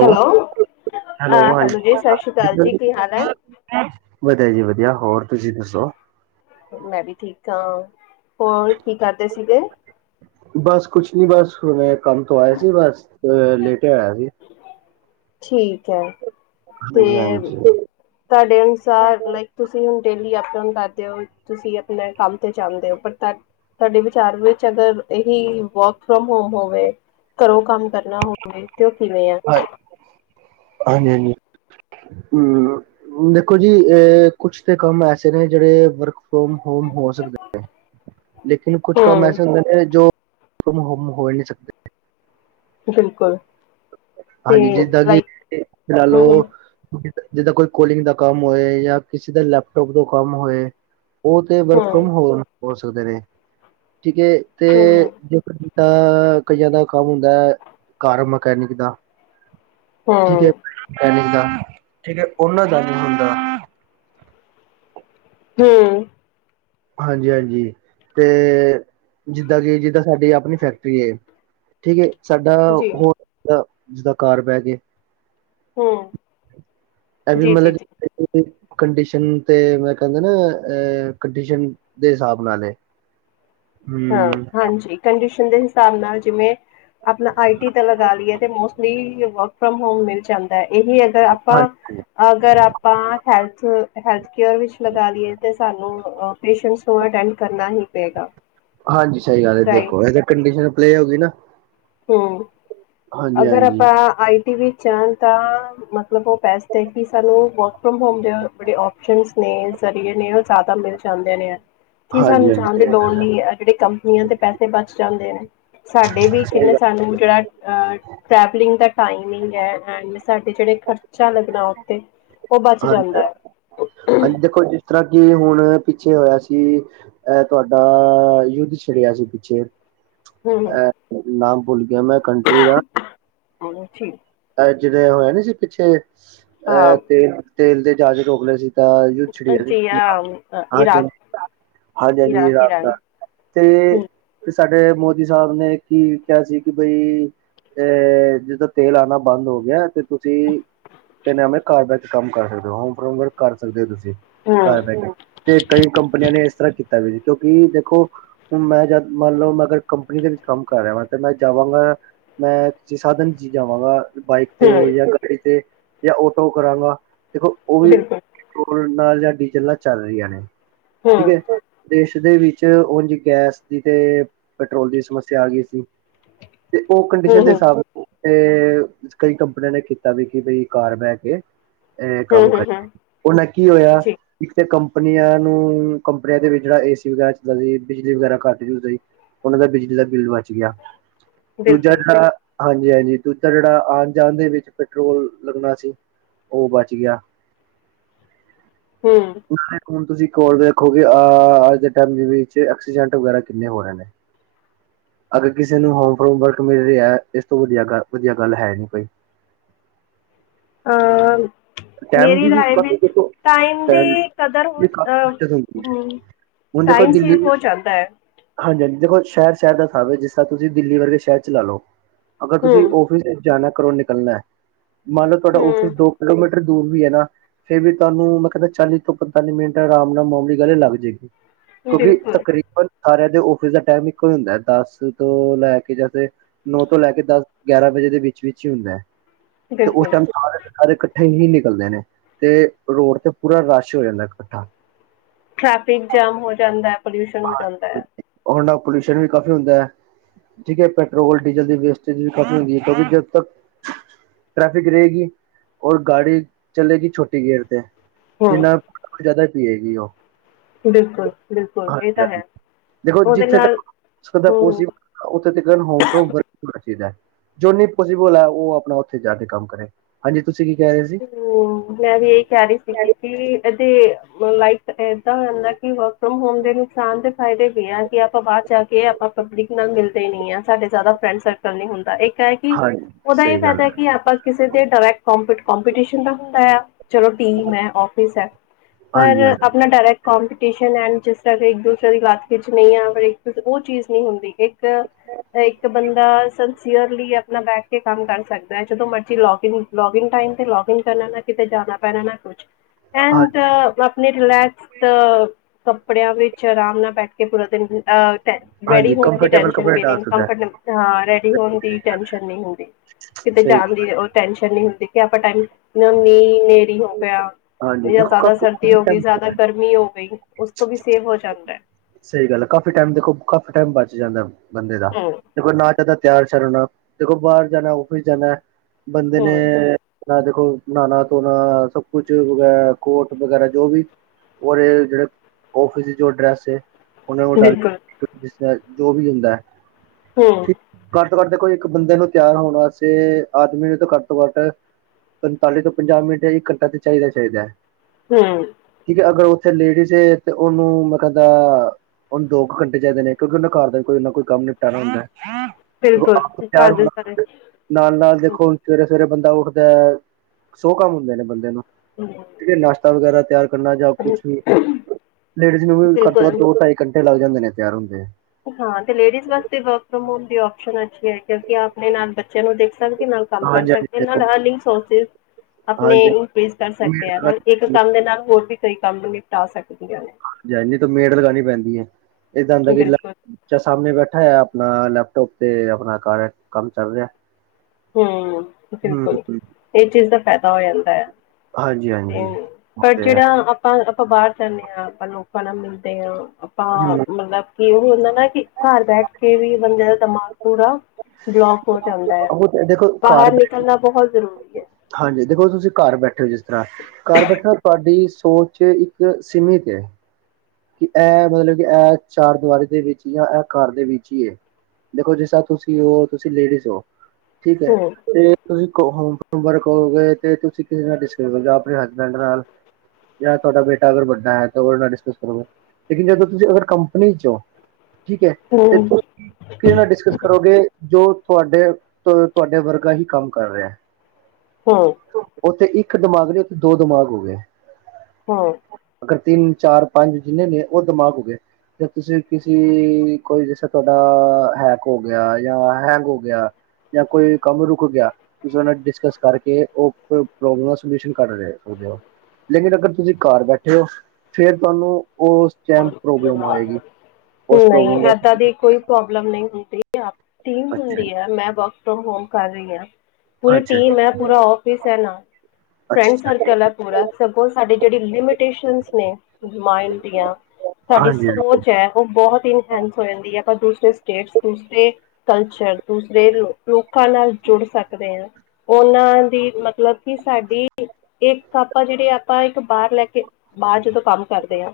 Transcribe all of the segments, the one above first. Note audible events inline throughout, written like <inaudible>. Hello, hello ਹਾਂ ਜੀ ਸਤਿ ਸ਼੍ਰੀ ਹਾਂਜੀ ਅਕਾਲ ਜੀ ਕੀ ਹਾਲ ਹੈ? ਵਧੀਆ ਜੀ ਵਧੀਆ ਹੋਰ, ਤੁਸੀਂ ਦੱਸੋ? ਮੈਂ ਵੀ ਠੀਕ ਹਾਂ ਹੋਰ ਕੀ ਕਰਦੇ ਸੀਗੇ। ਬਸ ਕੁਛ ਨੀ ਬਸ ਹੁਣੇ ਕੰਮ ਤੋਂ ਆਇਆ ਸੀ ਬਸ ਲੇਟ ਆਇਆ। ਠੀਕ ਐ ਤੇ ਹਾਂਜੀ-ਹਾਂਜੀ, ਹਾਂ ਤੁਹਾਡੇ ਡੇਲੀ ਅਪ ਡਾਉਨ ਕਰਦੇ ਔ ਤੁਸੀ ਆਪਣਾ ਕੰਮ ਤੇ ਜਾਨੇ ਐ, ਤੁਹਾਡੇ ਵਿਚਾਰ ਵਿੱਚ ਅਗਰ ਇਹੀ ਵਰਕ ਫਰੋਮ ਹੋਮ ਹੋਵੇ। ਘਰੋਂ ਕੰਮ ਕਰਨਾ ਹੋਵੇ। ਤੇ ਉਹ ਕਿਵੇਂ ਆ? ਵਾਹਿਗੁਰੂ, ਹਾਂਜੀ-ਹਾਂਜੀ। <inaudible> ਹਮ, ਦੇਖੋ ਜੀ ਅ ਕੁਛ ਤੇ ਕੰਮ ਐਸੇ ਨੇ ਜਿਹੜੇ ਵਰਕ ਫਰੋਮ ਹੋਮ ਹੋਮ ਹੋ ਸਕਦੇ ਨੇ ਲੇਕਿਨ ਕੁਛ ਕੰਮ ਹਮ ਐਸੇ ਹੁੰਦੇ ਨੇ ਜੋ ਵਰਕ ਫਰੋਮ ਹੋਮ ਹੋ ਨਹੀਂ ਸਕਦੇ। ਬਿਲਕੁਲ। ਤੇ ਹਾਂਜੀ, ਜਿੱਦਾਂ ਕਿ ਲਾਈਕ ਲ ਹਮ ਹਮ ਲਓ ਜਿੱਦਾਂ ਕੋਈ ਕੋਲਿੰਗ ਦਾ ਕੰਮ ਹੋਏ ਜਾਂ ਕਿਸੇ ਦਾ ਲੈਪਟੋਪ ਤੋ ਕੰਮ ਹੋਏ। ਉਹ ਤੇ ਵਰਕ ਹਮ ਹੋਮ ਹੋ ਸਕਦੇ ਨੇ ਠੀਕ ਹੈ ਤੇ ਹਮ ਜੇਕਰ ਤਾ ਕਈਆਂ ਦਾ ਕੰਮ ਹੁੰਦਾ ਹੈ ਕਾਰ ਮਕੈਨਿਕ ਦਾ ਹਮ ਠੀਕ ਹੈ ਪਹਿਲੇ, ਠੀਕ ਉਹਨਾਂ ਦਾ ਨਹੀਂ ਹੁੰਦਾ। ਹੂੰ, ਹਾਂਜੀ-ਹਾਂਜੀ ਤੇ ਜਿੱਦਾਂ ਕਿ ਜਿੱਦਾਂ ਸਾਡੀ ਆਪਣੀ ਫੈਕਟਰੀ ਠੀਕ ਹੈ ਸਾਡਾ ਜੀ ਹੋਰ ਜਿਦਾ ਘਰ ਬਹਿ ਕੇ, ਹੂੰ, ਅਭ ਮਤਲਬ ਕੰਡੀਸ਼ਨ ਤੇ ਮੈਂ ਕਹਿੰਦੇ ਨਾ ਕੰਡੀਸ਼ਨ ਦੇ ਹਿਸਾਬ ਨਾਲ ਐ। ਹਾਂ-ਹਾਂਜੀ, ਕੰਡੀਸ਼ਨ ਦੇ ਹਿਸਾਬ ਨਾਲ ਜਿਵੇਂ ਆਪਣਾ ਆਈ ਟੀ ਤਾਂ ਲਗਾ ਲਈਏ ਤੇ ਮੋਸਟਲੀ ਵਰਕ ਫਰੋਮ ਹੋਮ ਮਿਲ ਜਾਂਦਾ ਏ। ਇਹੀ ਅਗਰ ਆਪਾਂ ਹਾਂ ਅਗਰ ਆਪਾਂ ਹੈਲਥ, ਹੈਲਥ ਕੇਅਰ ਵਿੱਚ ਲਗਾ ਲਈਏ ਤੇ ਸਾਨੂੰ ਪੇਸ਼ੈਂਟਸ ਨੂੰ ਅਟੈਂਡ ਕਰਨਾ ਹੀ ਪਏਗਾ। ਹਾਂਜੀ ਸਹੀ ਗੱਲ ਏ, ਰਾਈਟ ਦੇਖੋ ਕੰਡੀਸ਼ਨ ਪਲਹੇ ਹੋ ਗਈ ਨਾ ਹੂੰ, ਹਾਂਜੀ ਅਗਰ ਹਾਂਜੀ ਆਪਾਂ ਆਈਟੀ ਵੀ ਜਨਤਾ ਮਤਲਬ ਉਹ ਪੈਸੇ ਵੀ ਸਾਨੂੰ ਵਰਕ ਫਰੋਮ ਹੋਮ ਦੇ ਬੜੇ ਆਪਸ਼ਨਸ ਨੇ। ਜ਼ਰੀਏ ਨੇ ਉਹ ਜ਼ਿਆਦਾ ਮਿਲ ਜਾਂਦੇ ਨੇ। ਕੀ ਹਾਂਜੀ ਸਾਨੂੰ ਹਾਂਜੀ ਜਾਣ ਦੀ ਸਹੀ ਲੋੜ ਗੱਲ ਨਹੀਂ ਆ ਜਿਹੜੀ ਕੰਪਨੀ ਆ ਤੇ ਪੈਸੇ ਬਚ ਜਾਂਦੇ ਨੇ ਸਾਡੇ ਹੈ ਵੀ ਸਹੀ ਕਿੰਨੇ ਸਾਨੂੰ ਜਿਹੜਾ ਆ ਟਰੈਵਲਿੰਗ ਦਾ ਟਾਈਮਿੰਗ ਐਨਡ ਸਾਡੇ ਜਿਹੜੇ ਖਰਚਾ ਲੱਗਣਾ ਉੱਤੇ ਉਹ ਬਚ ਗੱਲ ਜਾਂਦਾ। ਤਰੱਕੀ ਹੁਣ ਪਿੱਛੇ ਹੋਇਆ ਸੀ ਐ ਤੁਹਾਡਾ ਯੁੱਧ ਛੜਿਆ ਸੀ ਪਿੱਛੇ ਹਮ ਏ ਨਾਮ ਭੁੱਲ ਗਿਆ ਮੈਂ ਕੰਟਰੀ ਦਾ। ਗੁਰਮੁੱਖੀ ਜਿਹੜੇ ਹੋਏ ਨੀ ਸੀ ਪਿੱਛੇ ਅ ਹਾਂ ਤੇਲ, ਤੇਲ ਦੇ ਜਾ ਕੇ ਰੋਕ ਲਿਆ ਸੀ। ਤਾਂ ਯੁੱਧ ਛਿੜ ਗਿਆ ਜੀ ਸੀ। ਆ ਇਰਾਕ ਹਾਂਜੀ-ਹਾਂਜੀ, ਇਰਾਕ ਰਾਤ ਦਾ ਇਰਾਨ ਹਮ ਤੇ। ਸਾਡੇ ਮੋਦੀ ਸਾਹਿਬ ਨੇ ਕੀ ਕਿਹਾ ਸੀ ਕਿ ਬਈ ਅਹ ਜਿੱਦੋਂ ਤੇਲ ਆਣਾ। ਬੰਦ ਹੋ ਗਿਆ ਹੈ ਤੇ ਤੁਸੀਂ ਕਹਿਣਾ ਮੈਂ ਘਰ ਬੈਠ ਕੰਮ ਕਰ ਸਕਦੇ ਹੋ ਹੋਮ ਫੋਰਮ ਵਰਕ ਕਰ ਸਕਦੇ ਹੋ ਤੁਸੀਂ। ਹੂੰ ਘਰ ਹਮ ਬੈ ਕੇ ਤੇ ਕਈ ਕੰਪਨੀਆਂ ਨੇ ਇਸ ਤਰ੍ਹਾਂ ਕਿਉਂਕਿ ਦੇਖੋ ਹੁਣ ਮੈਂ ਜਦ ਮੰਨ ਲਓ ਮੈਂ ਅਗਰ ਕੰਪਨੀ ਦੇ ਵਿੱਚ ਕੰਮ ਕਰ ਰਿਹਾ ਵਾ ਤੇ ਮੈਂ ਜਾਵਾਂਗਾ। ਮੈਂ ਕਿਸੇ ਸਾਧਨ 'ਚ ਜਾਵਾਂਗਾ। ਬਾਈਕ ਤੇ ਹਮ ਜਾਂ ਗੱਡੀ ਤੇ ਜਾਂ ਆਟੋ ਕਰਾਂਗਾ ਦੇਖੋ ਉਹ ਵੀ। ਬਿਲਕੁਲ ਨਾਲ ਜਾਂ ਡੀਜ਼ਲਾਂ ਚੱਲ ਰਹੀਆਂ ਨੇ ਹਮ ਠੀਕ ਹੈ ਹੂੰ ਦੇਸ਼। ਇਸਦੇ ਵਿੱਚ ਉਹ ਜੀ ਗੈਸ ਦੀ ਤੇ ਪੈਟਰੋਲ ਦੀ ਸਮੱਸਿਆ ਆ ਗਈ ਸੀ। ਤੇ ਉਹ ਕੰਡੀਸ਼ਨ ਹਮ ਹਮ ਦੇ ਹਮ ਹਿਸਾਬ ਤੇ। ਕਈ ਕੰਪਨੀਆਂ ਨੇ ਕੀਤਾ ਵੀ ਕਿ ਬਈ ਘਰ ਬਹਿ ਕੇ। ਇਹ ਕੰਮ ਹਮ ਹਮ ਕਰਨਾ ਉਹਨਾਂ ਕੀ ਹੋਇਆ ਜੀ ਇੱਕ ਤੇ ਕਮਪ ਕੰਪਨੀਆਂ ਨੂੰ ਕੰਪਨੀਆਂ ਦੇ ਵਿੱਚ ਜਿਹੜਾ ਏਸੀ ਵਗਰਾ ਚੱਲਦਾ ਸੀ ਬਿਜਲੀ ਵਗੈਰਾ ਘੱਟ ਯੂਜ ਹੋਈ। ਉਹਨਾਂ ਦਾ ਬਿਜਲੀ ਦਾ ਬਿੱਲ ਬਚ ਗਿਆ ਦੂਜਾ ਬਿਲਕੁਲ ਜਿਹੜਾ ਹਾਂਜੀ ਹਾਂਜੀ ਦੂਜਾ ਜਿਹੜਾ। ਆਉਣ ਜਾਣ ਦੇ ਵਿੱਚ ਪੈਟਰੋਲ ਲੱਗਣਾ ਸੀ। ਉਹ ਬਚ ਗਿਆ। ਹੂੰ ਨਾਲੇ ਹੁਣ ਤੁਸੀਂ? ਹੋਰ ਦੇਖੋਗੇ ਅਹ ਅੱਜ ਦੇ ਟਾਈਮ ਵਿੱਚ ਐਕਸੀਡੈਂਟ ਵਗੈਰਾ ਕਿੰਨੇ ਹੋ ਰਹੇ ਨੇ? ਅਗਰ ਕਿਸੇ ਨੂੰ ਹੋਮ ਫੋਰਮ ਵਰਕ ਮਿਲ ਰਿਹਾ ਹੈ ਇਸ ਤੋਂ ਵਧੀਆ ਵਧੀਆ ਗੱਲ ਹੈ। ਨਹੀਂ ਬਈ। ਹਾਂ। ਮੇਰੀ ਵੀ ਲਾਈਫ ਕਾਫੀ ਵਿੱਚ ਦੇਖੋ ਟਾਈਮ ਦੀ ਕਦਰ ਦੀ ਹੋਣੀ ਕਾਫੀ ਅ ਬੱਚਤ ਹੁੰਦੀ ਹੈ ਹੂੰ। ਹੁਣ ਦੇਖੋ ਟਾਈਮ ਦਿੱਲੀ ਸੇਵ ਹੋ ਜਾਂਦਾ ਹੈ। ਹਾਂਜੀ ਹਾਂਜੀ ਦੇਖੋ ਸ਼ਹਿਰ ਸ਼ਹਿਰ ਦਾ ਥਾਵੇ ਹੈ। ਜਿਸ ਤਰ੍ਹਾਂ ਤੁਸੀਂ ਦਿੱਲੀ ਵਰਗੇ ਸ਼ਹਿਰ ਚਲਾ ਲਓ ਅਗਰ ਤੁਸੀਂ ਹੂੰ ਔਫਸ। ਜਾਣਾ ਘਰੋ ਨਿਕਲਣਾ ਮੰਨ ਲਓ ਤੁਹਾਡਾ ਉੱਥੇ ਦੋ ਹੂੰ ਕਿਲੋਮੀਟਰ। ਦੂਰ ਵੀ ਹੈ ਨਾ ਫੇਰ ਵੀ ਤੁਹਾਨੂੰ ਮੈਂ ਕਹਿੰਦਾ ਚਾਲੀ ਤੋਂ ਪੰਤਾਲੀ ਮਿੰਟ ਆਰਾਮ ਨਾਲ ਮਾਮਲੀ ਗੱਲ ਲੱਗ ਜਾਏਗੀ। ਕਿਉਂਕਿ ਬਿਲਕੁਲ ਤਕਰੀਬਨ। ਸਾਰਿਆਂ ਦੇ ਔਫਸ ਦਾ ਟਾਈਮ ਇੱਕੋ ਹੀ ਹੁੰਦਾ ਦਸ ਤੋਂ ਲੈ ਕੇ ਜਾ ਤੇ ਨੋ ਤੋਂ ਲੈ ਕੇ ਦਸ ਗਿਆਰਾਂ ਵਜੇ। ਦੇ ਵਿੱਚ ਵਿੱਚ ਹੀ ਹੁੰਦਾ ਹੈ ਤੇ ਉਸ ਬਿਲਕੁਲ ਟਾਈਮ ਸਾਰੀਆਂ ਦੇ ਇੱਕਠੇ। ਇਕੱਠੇ ਹੀ ਨਿਕਲਦੇ ਨੇ ਤੇ ਰੋਡ ਤੇ ਪੂਰਾ ਰਸ਼ ਹੋ ਜਾਂਦਾ ਹੈ ਇਕੱਠਾ। ਟ੍ਰੈਫਿਕ ਜਾਮ ਹੋ ਜਾਂਦਾ ਹੈ। ਪੋਲਿਊਸ਼ਨ ਹੋ ਜਾਂਦਾ ਹੈ। ਔਰ ਨਾਲ ਪੋਲਿਊਸ਼ਨ ਵੀ ਕਾਫ਼ੀ ਹੁੰਦਾ ਐ। ਠੀਕ ਹੈ ਪੈਟਰੋਲ ਡੀਜ਼ਲ ਦੀ ਵੇਸਟੇਜ ਵੀ ਖ਼ਤਮ ਹੁੰਦੀ ਹੈ ਕਿਉਂਕਿ ਜਦ ਤੱਕ। ਟ੍ਰੈਫਿਕ ਰਹੇਗੀ ਔਰ ਗਾੜੀ ਚਲੇਗੀ ਛੋਟੀ ਗੇਅਰ ਤੇ। ਹੂੰ ਜਿੰਨਾ ਜ਼ਿਆਦਾ ਪੀਏਗੀ ਉਹ। ਬਿਲਕੁਲ। ਬਿਲਕੁਲ ਇਹ ਹਾਂਜੀ ਤਾਂ ਹਾਂਜੀ ਹੈ ਦੇਖੋ ਉਹਦੇ ਜਿੱਥੇ ਤਾਂ। ਨਾਲ ਹੋ ਸਕਦਾ ਹੂੰ ਪੋਸੀਬਲ ਉੱਥੇ ਤੇ ਫੇਰ ਹੋਮ ਫੋਰਮ ਵਰਕ ਹੋਣਾ ਚਾਹੀਦਾ ਹੈ। ਜੋ ਨਹੀਂ ਪੋਸੀਬਲ ਹੈ ਉਹ ਆਪਣਾ ਉੱਥੇ ਜਾ ਕੇ ਕੰਮ ਕਰੇ ਹਾਂਜੀ। ਤੁਸੀਂ ਕੀ ਕਹਿ ਰਹੇ ਸੀ। ਹੂੰ ਮੈਂ ਵੀ ਇਹੀ ਕਹਿ ਰਹੀ ਸੀ ਕੀਗੀ ਕਿ। ਇਹ ਤੇ ਲਾਈਕ ਏਦਾਂ ਹੁੰਦਾ ਕਿ ਵਰਕ ਫਰੋਮ ਹੋਮ ਦੇ ਨੁਕਸਾਨ ਦੇ ਫਾਇਦੇ ਵੀ ਆ ਕਿ ਆਪਾਂ ਬਾਹਰ। ਜਾ ਕੇ ਆਪਾਂ ਪਬਲਿਕ ਨਾਲ ਮਿਲਦੇ ਹੀ ਨਹੀਂ ਹਾਂ ਸਾਡੇ ਜ਼ਿਆਦਾ ਫਰੈਂਡ ਸਰਕਲ ਨੀ ਹੁੰਦਾ ਇੱਕ। ਹੈ ਕਿ ਹਾਂਜੀ ਉਹਦਾ ਇਹ ਸਹੀ ਗੱਲ ਫਾਇਦਾ ਹੈ। ਕਿ ਆਪਾਂ ਕਿਸੇ ਦੇ ਡਾਇਰੈਕਟਪ ਕਪੀਟੀਸ਼ਨ ਦਾ ਹੁੰਦਾ ਆ। ਚਲੋ ਟੀਮ ਹੈ ਔਫਿਸ ਹੈ ਪਰ ਹਾਂਜੀ ਹਾਂਜੀ ਆਪਣਾ ਡਾਇਰੈਕਟ। ਕੰਪੀਟੀਸ਼ਨ ਐ ਜਿਸ ਤਰ੍ਹਾਂ ਕੀ ਇੱਕ ਦੂਸਰੇ ਦੀ ਇਲਾਕੇ 'ਚ ਨਹੀਂ ਆ ਪਰ ਇੱਥੇ ਉਹ ਚੀਜ਼ ਨਹੀਂ ਹੁੰਦੀ। ਇੱਕ ਇੱਕ ਬੰਦਾ ਸੰਸੀਅਰਲੀ ਹੈ। ਆਪਣਾ ਬੈਠ ਕੇ ਕੰਮ ਕਰ ਸਕਦਾ ਹੈ ਜਦੋਂ ਮਰਜ਼ੀ ਲੌਗਨ ਲੌਗਨ ਟਾਈਮ। ਤੇ ਲੌਗਨ ਕਰਨਾ ਨਾ ਕਿਤੇ ਜਾਣਾ ਪੈਣਾ ਨਾ ਕੁਛ। ਐਂਡ ਹਾਂਜੀ ਆਪਣੇ ਰਿਲੈਕਸ ਕੱਪੜਿਆਂ ਵਿੱਚ ਆਰਾਮ ਨਾਲ। ਬੈਠ ਕੇ ਪੂਰਾ ਦਿਨ ਅਹ। ਰੈਡੀ ਹਾਂਜੀ ਹੋਣ ਦੀ ਕੰਫਰਟੇਬਲ ਟੈਂਸ਼ਨ ਕੱਪੜੇ ਵੀ ਡਾਲ ਨਹੀਂ ਸਕਦਾ ਹਾਂ ਰੈਡੀ ਹੋਣ ਦੀ ਟੈਂਸ਼ਨ ਨਹੀਂ ਹੁੰਦੀ। ਕਿਤੇ ਸਹੀ ਜਾਣ ਦੀ ਓ ਟੈਨਸ਼ਨ ਨੀ ਹੁੰਦੀ ਕਿ ਆਪਾਂ ਟਾਈਮ ਮੀਂ ਨੇਰੀ ਹੋ ਪਿਆ ਹਾਂਜੀ ਜਾਂ ਜ਼ਾਦਾ ਸਰਦੀ ਓ, ਦੇਖੋ ਗਈ ਜ਼ਿਆਦਾ ਗਰਮੀ ਓ ਗਈ। ਉਸ ਤੋਂ ਵੀ ਸੇਵ ਹੋ ਜਾਂਦਾ। ਸਈ ਗੱਲ ਐ। ਕਾਫੀ ਟੈਮ ਦੇਖੋ ਕਾਫੀ ਟੈਮ ਬਚ ਜਾਂਦਾ ਬੰਦੇ ਦਾ। ਹੂੰ ਦੇਖੋ ਨਾ ਜਾਦਾ ਤਿਆਰ ਸ਼ਿਆਰ ਹੋਣਾ। ਦੇਖੋ ਬਾਰ ਜਾਣਾ ਔਫਿਸ ਜਾਣਾ ਬੰਦੇ ਨੇ ਹੂੰ ਅਪਣਾ ਦੇਖੋ ਨਾਣਾ ਧੋਣਾ ਕੁਛ ਵਗੈ ਕੋਟ ਵਗੈਰਾ ਜੋ ਵੀ ਔਰ ਏ ਜੇੜੇ ਔਫਿਸ ਜੋ ਡਰੈਸ ਏ ਉਨਾ ਬਿਲਕੁਲ <unintelligible> ਜੋ ਵੀ ਹੁੰਦਾ ਐ। ਹੂੰ। ਘੱ ਤੋਂ ਘੱਟ ਦੇ ਕੋ ਇੱਕ ਬੰਦੇ ਨੂੰ ਤਿਆਰ ਹੋਣ ਆਸੇ ਆਦਮੀ ਨੂੰ ਤੇ ਘੱਟ ਤੋਂ ਘੱਟ ਪੰਤਾਲੀ ਤੋਂ ਪੰਜਾਹ ਮਿੰਟ ਇੱਕ ਘੰਟਾ ਤੇ ਚਾਈਦਾ ਚਾਈਦਾ ਐ। ਹੂੰ ਠੀਕ ਹੈ ਅਗਰ ਓ ਜਿਥੇ ਲੇਡੀਜ਼ ਤੇ ਉਨੂੰ ਮੈਂ ਕੇਂਦਾ ਉਨੂੰ ਦੋ ਕੁ ਘੰਟੇ ਚਈਦੇ ਨੇ। ਕਿਉਂਕਿ ਉਨੇ ਘਰ ਦਾ ਕੋਈ ਕੋਈ ਕੰਮ ਨਿਪਟਾਣਾ ਹੁੰਦਾ। ਹ, ਦੇਖੋ ਬਿਲਕੁਲ ਆਪ ਘਰ ਤਿਆਰ ਦੇ ਸਾਰੇ ਹੋਣਾ। ਨਾਲ- ਨਾਲ ਦੇਖੋ ਹੁਣ ਸਵੇਰੇ ਸਵੇਰੇ ਬੰਦਾ ਉੱਠਦਾ। ਸੌ ਕੰਮ ਹੁੰਦੇ ਨੇ ਬੰਦੇ ਨੂੰ। ਠੀਕ ਏ। ਨਾਸ਼ਤਾ ਵਗੈਰਾ ਤਿਆਰ ਕਰਨਾ ਜਾਂ ਕੁਛ ਵੀ। ਲੇਡੀਜ਼ ਨੂੰ ਵੀ ਘੱਟ ਤੋਂ ਘੱਟ ਬਿਲਕੁਲ ਦੋ ਢਾਈ ਘੰਟੇ ਲੱਗ ਜਾਂਦੇ ਨੇ ਤਿਆਰ ਹੁੰਦੇ। ਹਾਂ, ਤੇ ਲੇਡੀਸ ਵਾਸਤੇ ਵਰਕ ਫਰੇਮ ਹੋਮ ਦੀ ਔਪਸ਼ਨ ਅਛੀ ਏ। ਕਿਉਕਿ ਆਪਣੇ ਨਾਲ ਬਚਿ- ਬੱਚਿਆਂ ਨੂੰ ਦੇਖ ਸਕਦੀ, ਨਾਲ ਕੰਮ ਕਰ ਹਾਂਜੀ ਹਾਂਜੀ ਸਕਦੀ, ਨਾਲ ਦੇਖੋ ਅਰਨਿੰਗ ਸੋਰਸਿਸ- ਆਪਣੇ ਹਾਂਜੀ ਇਨਕਰੀਜ਼ ਕਰ ਸਕਦੇ ਆ। ਨਾਲ ਇੱਕ ਕੰਮ ਦੇ ਨਾਲ ਹੋਰ ਵੀ ਕਈ ਕੰਮ ਨਿਪ ਜਾਂ ਨਈ ਤੇ ਮੇਡ ਲਗਾਣੀ ਪੈਂਦੀ ਏ। ਏਦਾ ਹੁੰਦਾ ਕਿ ਲੈ ਬਿਲਕੁਲ ਚ ਸਾਹਮਣੇ ਬੈਠਾ ਹੋਇਆ ਨਾ ਲੈਪਟੋਪ ਤੇ ਆਪਣਾ ਘਰ ਕੰਮ ਚੱਲ ਰਿਆ। ਹੂੰਅ। ਬਿਲਕੁਲ। ਹੂੰ, ਏ ਚੀਜ਼ ਦਾ ਫੈਦਾ ਹੋ ਜਾਂਦਾ ਐ। ਹਾਂਜੀ ਤੇ ਹਾਂਜੀ ਉਹ ਪਰ ਤੇ ਹੈ ਜੇੜਾ ਆਪਾਂ- ਆਪਾਂ ਬਾਹਰ ਜਾਂਨੇ ਆਂ। ਆਪਾਂ ਲੋਕਾਂ ਨਾਲ ਮਿਲਦੇ ਆ। ਆਪਾਂ ਹੂੰ, ਮਤਲਬ ਕਿ ਓ ਹੁੰਦਾ ਨਾ ਕਿ ਘਰ ਬੈਠ ਕੇ ਵੀ ਬੰਦੇ ਦਾ ਦਿਮਾਗ ਪੂਰਾ ਬਲੋਕ ਹੋ ਜਾਂਦਾ ਐ। ਉਹ ਤੇ ਦੇਖੋ ਘਰ ਬਾਹਰ ਬੈਠ ਨਿਕਲਣਾ ਬਹੁ ਜ਼ਰੂਰੀ ਐ। ਹਾਂਜੀ ਦੇਖੋ ਤੁਸੀਂ ਘਰ ਬੈਠੇ ਓ ਜਿਸ ਤਰ੍ਹਾਂ। ਘਰ ਬੈਠਣਾ ਤੁਆਡੀ ਸੋਚ ਇੱਕ ਸੀਮਿਤ ਕਿ ਐ ਮਲਬ ਕਿ ਐ ਚਾਰਦੁਆਰੀ ਦੇ ਵਿੱਚ ਜਾਂ ਐ ਘਰ ਦੇ ਵਿੱਚ ਈ ਏ। ਦੇਖੋ ਜਿਸ ਤਰ੍ਹਾਂ ਤੁਸੀਂ ਓ ਤੁਸੀਂ ਲੇਡੀਜ਼ ਓ ਠੀਕ ਐ ਹਮ ਤੇ ਤੁਸੀਂ ਹੋਮ ਵਰਕ ਹੋਗੇਏ ਤੇ ਤੁਸੀਂ ਕਿਸੇ ਨਾਲ ਡਿਸਕਜ ਆਪਣੇ ਹਸਬੈਂਡ ਨਾਲ ਜਾਂ ਤੁਆਡਾ ਬੇਟਾ ਅਗਰ ਵੱਡਾ ਐ ਤਾਂ ਓਦੇ ਨਾਲ ਡਿਸਕਸ ਕਰੋਗੇ। ਲੇਕਿਨ ਜਦੋਂ ਤੁਸੀਂ ਅਗਰ ਕੰਪਨੀ 'ਚ ਓ ਠੀਕ ਐ ਤੇ ਹਮ ਤੁਸੀਂ ਕੀਦੇ ਨਾਲ ਡਿਸਕਸ ਕਰੋਗੇ। ਜੋ ਤੁਆਡੇ-ਤੁਆਡੇ ਵਰਗਾ ਹੀ ਕੰਮ ਕਰ ਰਿਆ। ਹਮ ਓਥੇ ਇੱਕ ਦਿਮਾਗ ਨਈ ਓਥੇ ਦੋ ਦਿਮਾਗ ਹੋ ਗਏ। ਹਾਂ। ਕਰ ਤਿੰਨ, ਚਾਰ, ਪੰਜ ਜਿੰਨੇ ਨੇ, ਓ ਦਿਮਾਗ ਹੇ ਗਯਾ। ਜ ਤੁਸੀਂ ਕਿਸੇ ਕੋਈ ਜੇਸਾ ਤੁਆਡਾ ਹੈਕ ਹੋ ਗਿਆ ਜਾਂ ਹੈਂਗ ਹੋ ਗਿਆ ਜਾਂ ਕੋਈ ਕੰਮ ਰੁਕ ਗਿਆ। ਤੁਸੀ ਓ ਡਿਸਕਸ ਕਰਕੇ ਓ ਪੋ ਪ੍ਰੋਬਲਮ ਸੋਲਊਸ਼ਨ ਕਡ ਰਏ ਓ। ਲੇਕਿਨ ਅਗਰ ਤੁਸੀਂ ਘਰ ਬੈਠੇ ਓ ਫੇਰ- ਤੁਹਾਨੂੰ ਉਸ ਟਾਈਮ ਪ੍ਰੋਬਲਮ ਹੋਏਗੀ ਉਸ ਨਈ ਪ੍ਰੋਬਲਮ ਦਾ ਏਦਾਂ ਦੀ ਕੋਈ ਪ੍ਰੋਬਲਮ ਨਈ ਹੁੰਦੀ। <unintelligible> ਟੀਮ ਅੱਛਾ ਹੁੰਦੀ ਐ। ਮੈਂ ਵਰਕ ਫਰੋਮ ਹੋਮ ਕਰ ਰਈ ਆਂ। ਪੂਰੀ ਅੱਛਾ ਟੀਮ ਐ ਪੂਰਾ ਓਫਿਸ ਐ ਨਾਲ। ਅੱਛਾ ਫਰੈਂਡ ਅੱਛਾ ਸਰਕਲ ਐ ਪੂਰਾ। ਸਗੋਂ ਸਾਡੀ ਜੇੜੀ ਲਿਮੀਟੇਸ਼ਨਸ ਨੇ ਮਾਂਇਡ ਦਿਆਂ ਸਾਡੀ ਹਾਂਜੀ ਸੋਚ ਐ ਓ ਬੋਹਤ ਇਨਹੈਂਸ ਹੋ ਜਾਂਦੀ ਐ। ਪਰ ਦੂਸਰੇ ਸਟੇਟਸ ਦੂਸਰੇ- ਕਲਚਰ ਦੂਸਰੇ ਲੋਕਾਂ ਨਾਲ ਜੁੜ ਸਕਦੇ ਆਂ। ਉਨਾਂ ਦੀ ਮਤਲਬ ਕੀ ਸਾਡੀ ਇੱਕ ਆਪਾਂ ਜੇੜੇ ਆਪਾਂ- ਬਾਰ ਲੈ ਕੇ। ਬਾਰ ਜਦੋਂ ਕੰਮ ਕਰਦੇ ਆਂ।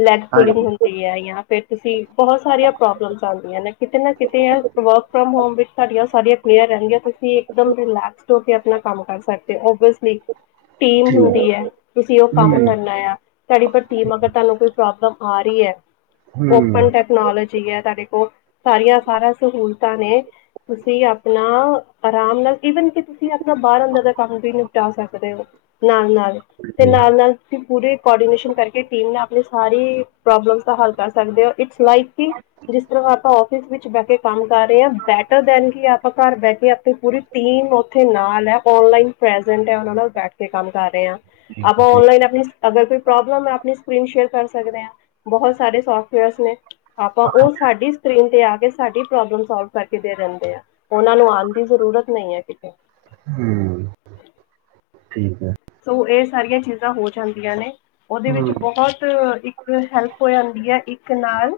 ਲੈਗ ਪੂਲਿੰਗ ਹਾਂਜੀ ਹੁੰਦੀ ਐ ਜਾਂ ਫੇਰ ਤੁਸੀਂ ਬਹੁਤ ਸਾਰੀਆਂ ਪ੍ਰੋਬਲਮਸ ਆਂਦੀਆਂ ਨੇ ਕਿਤੇ ਨਾ ਕਿਤੇ ਐ ਤ ਵਰਕ ਫਰੋਮ ਹੋਮ ਵਿੱਚ ਸਾਡੀਆਂ ਸਾਡੀਆਂ ਕਲੇਅਰ ਰੇਂਦੀਆਂ। ਤੁਸੀਂ ਇੱਕਦਮ ਰਿਲੈਕਸਡ ਹੋ ਕੇ ਆਪਣਾ ਕੰਮ ਕਰ ਸਕਦੇ ਓ। ਓਵ ਬਸ ਠੀਕ। ਟੀਮ ਠੀਕ ਹੁੰਦੀ ਐ। ਤੁਸੀਂ ਓ ਕੰਮ ਹੂੰ ਕਰਨਾ ਆ ਤਾਡੀ ਪਰ ਟੀਮ ਅਗਰ ਤਾਨੂੰ ਕੋਈ- ਪ੍ਰੋਬਲਮ ਆ ਰਹੀ ਹੈ ਓਪਨ ਹੂੰ ਟੈਕਨੋਲੋਜੀ ਹੈ ਤੁਹਾਡੇ ਕੋਲ ਸਾਰੀਆਂ ਸਾਰਾ ਸਹੂਲਤਾਂ ਨੇ ਤੁਸੀਂ ਆਪਣਾ ਆਰਾਮ ਨਾਲ ਈਵਨ ਕਿ ਤੁਸੀਂ ਆਪਣਾ ਬਾਹਰ-ਅੰਦਰ ਦਾ ਕੰਮ ਵੀ ਨਿਪਟਾ ਸਕਦੇ ਹੋ ਨਾ-ਨਾ ਤੇ ਠੀਕ ਨਾਲ-ਨਾਲ ਤੁਂ ਪੂਰੇ ਕੋਰਡੀਨੇਸ਼ਨ ਕਰਕੇ ਟੀਮ ਨੁਂ ਆਪਣੀ ਸਾਰੀ ਪ੍ਰੋਬਲਮ ਦਾ ਹੱਲ ਕਸ ਸਕਦੇ ਹੋ। ਇਟਸ ਲਾਈਕ ਕਿ ਜਿਸ ਤਰਾਂ ਆਪਾਂ ਔਫਿਸ ਵਿੱਚ ਬਹਿ ਕੇ ਕੰਮ ਕਰ ਰਹੇ ਹ ਬੈਟਰ ਦੇਨ ਕਿ ਆਪਾਂ ਘਰ ਬੈਠ ਆਪੇ ਪੂਰੀ ਟੀਮ ਉੱਥੇ ਨਾਲ ਹੈ ਔਨਲਾਈਨ ਪ੍ਰੈਜੈਂਟ ਹੈ ਉਹਨਾ ਨਾਲ ਬੈਠ ਤੇ ਕੰਮ ਕਰ ਰਹੇ ਹਾਂ। ਆਪਾਂ ਠੀਕ ਅਨਲਾਈਨ ਆਪਣੀ ਅਗਰ ਕੋਈ ਪ੍ਰੋਬਲਮ ਹੈ ਆਪਣੀ ਸਕਰੀਨ ਸ਼ੇਅਰ ਕਰ ਸਕਦੇ ਹਾਂ। ਬਹੁਤ ਸਾਰੇ ਸੋਫਟਵੇਅਰਸ ਨੇ, ਆਪਾਂ। ਉਹ ਸਾਡੀ ਸਕਰੀਨ ਤੇ ਆ ਏ ਸਾਡੀ ਪ੍ਰੋਬਲਮ ਸੋਲਵ ਕਰਕੇ ਦੇ ਰਹਿੰਦੇ ਆ ਉਹਨਾਂ ਨੂੰ ਆਉਣ ਦੀ ਜ਼ਰੂਰਤ ਨਹੀਂ ਹੈ ਕਿਤੇ ਹੁਂ। ਠੀਕ ਹੈ। ਸੋ ਇਹ ਸਾਰੀਆਂ ਚੀਜ਼ਾਂ ਹੋ ਜਾਂਦੀਆਂ ਨੇ ਉਹਦੇ ਵਿੱਚ ਹੂੰ ਬਹੁਤ ਇਕ ਹੈਲਪ ਹੋ ਜਾਂਦੀ ਹੈ ਇੱਕ ਨਾਲ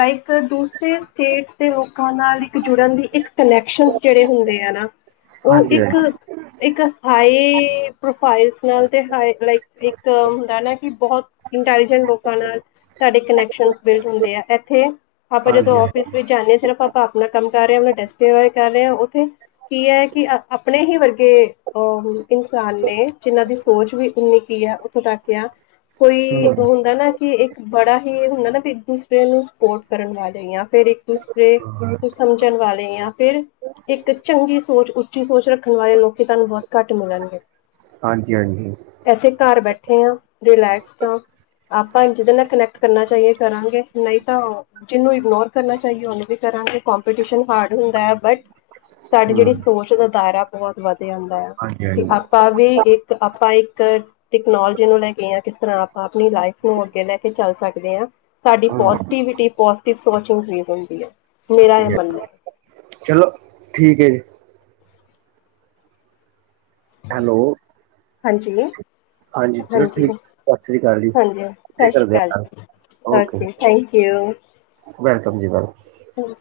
ਲਾਈਕ ਦੂਸਰੇ ਸਟੇਟਸ ਦੇ ਲੋਕਾਂ ਨਾਲ ਇੱਕ ਜੁੜਨ ਦੀ ਇੱਕ ਕਨੈਕਸ਼ਨ ਜਿਹੜੇ ਹੁੰਦੇ ਆ ਨਾ ਉਹ ਹਾਂਜੀ ਇੱਕ ਇੱਕ ਹਾਏ ਫਾੲਵ ਨਾਲ ਲ ਇੱਕ ਹੁੰਦਾ ਨਾ ਕਿ ਬਹੁਤ ਇੰਟਲੀਜੈਂਟ ਲੋਕਾਂ ਨਾਲ ਤੁਹਾਡੇ ਕਨੈਕਸ਼ਨ ਹਾਂਜੀ ਬਿਲਡ ਹੁੰਦੇ ਆ ਇੱਥੇ ਆਪਾਂ ਹਾਂਜੀ ਹਾਂਜੀ ਜਦੋਂ ਆਫਿਸ ਵਿੱਚ ਜਾਂਦੇ ਹਾਂ ਸਿਰਫ ਆਪਾਂ ਆਪਣਾ ਕੰਮ ਕਰ ਰਿਹਾ ਮੈਂ ਟੈਸਟ ਬਾਰੇ ਕਰ ਰਿਹਾ ਉੱਥੇ ਕੀ ਹੈ ਕਿ ਆਪਣੇ ਹੀ ਵਰਗੇ ਅਹ ਇਨਸ ਜਿਹਨਾਂ ਦੀ ਸੋਚ ਵੀ ਉਓਨੀ ਕੀ ਆ ਉੱਥੋਂ ਤੱਕ ਆ ਹੂੰ ਕੋਈ ਉਹ ਹੁੰਦਾ ਨਾ ਕਿ ਇੱਕ ਬੜਾ ਹੀ ਹੁੰਦਾ ਨਾ ਵੀ ਇੱਕ ਦੂਸਰੇ ਨੂੰ ਸਪੋਰਟ ਕਰਨ ਵਾਲੇ ਹ ਫਿਰ ਇੱਕ ਦੂਸਰੇ ਹਾਂ, ਨੂੰ ਸਮਝਣ ਵਾਲੇ ਆ ਫਿਰ ਇੱਕ ਚੰਗੀ ਸੋਚ ਉੱਚੀ ਸੋਚ ਰੱਖਣ ਵਾਲੇ ਲੋਕ ਤੁਹਾਨੂੰ ਬਹੁਤ ਘੱਟ ਮਿਲਣਗੇ ਹਾਂਜੀ ਹਾਂਜੀ ਇਥੇ ਘਰ ਬੈਠੇ ਹਾਂ ਰਿਲੈਕਸਡ ਹਾਂ ਆਪਾਂ ਜਿਹਦੇ ਨਾਲ ਕਨੈਕਟ ਕਰਨਾ ਚਾਹੀਏ ਕਰਾਂਗੇ ਨਹੀਂ ਤਾਂ ਜਿਹਨੂੰ ਇਗਨੋਰ ਕਰਨਾ ਚਾਹੀਏ ਉਹਨੂੰ ਵੀ ਕਰਾਂਗੇ ਕੌਮਪਿਟਸ਼ਨ ਹਾਰਡ ਹੁੰਦਾ ਹੈ ਬਟ ਸਾਡੀ ਹੂੰ ਜਿਹੜੀ ਸੋਚ ਦਾ ਦਾਇਰਾ ਬਹੁਤ ਵੱਧ ਜਾਂਦਾ ਆ ਹਾਂਜੀ ਕਿ ਹਾਂਜੀ ਆਪ ਕੀ ਇੱਕ ਆਪਾਂ ਇੱਕ ਟੈਕਨੋਲੋਜੀ ਨੂੰ ਲੈ ਕੇ ਹਾਂ ਕਿਸ ਤਰਾਂ ਆਪਾਂ ਆਪਣੀ ਲਾਈਫ ਨੂੰ ਅੱਗੇ ਲੈ ਕੇ ਚੱਲ ਸਕ ਸਕਦੇ ਆਂ। ਸਾਡੀ ਹੂੰ ਪੌਸ਼ਟਿਵਿਟੀ ਪੌਸ਼ਟਿਕ ਸੌਚ ਇਨਕਰੀਜ਼ ਹੁੰਦੀ ਹੈ। ਮੇਰਾ ਇਹ ਮੰਨਣਾ ਹੈ ਚਲੋ। ਠੀਕ ਹੈ ਜੀ। ਹੈਲੋ। ਹਾਂਜੀ, ਚਲੋ ਹਾਂਜੀ, ਠੀਕ ਸਤਿ ਸ੍ਰੀ ਅਕਾਲ ਜੀ ਹਾਂਜੀ। ਇਹ ਸਤਿ ਸ਼੍ਰੀ ਕਰਦੇ ਅਕਾਲ ਆ, ਜੀ। ਓਕੇ। Thank you. ਵੈਲਕਮ ਜੀ ਵੈਲਕਮ। ਹਮ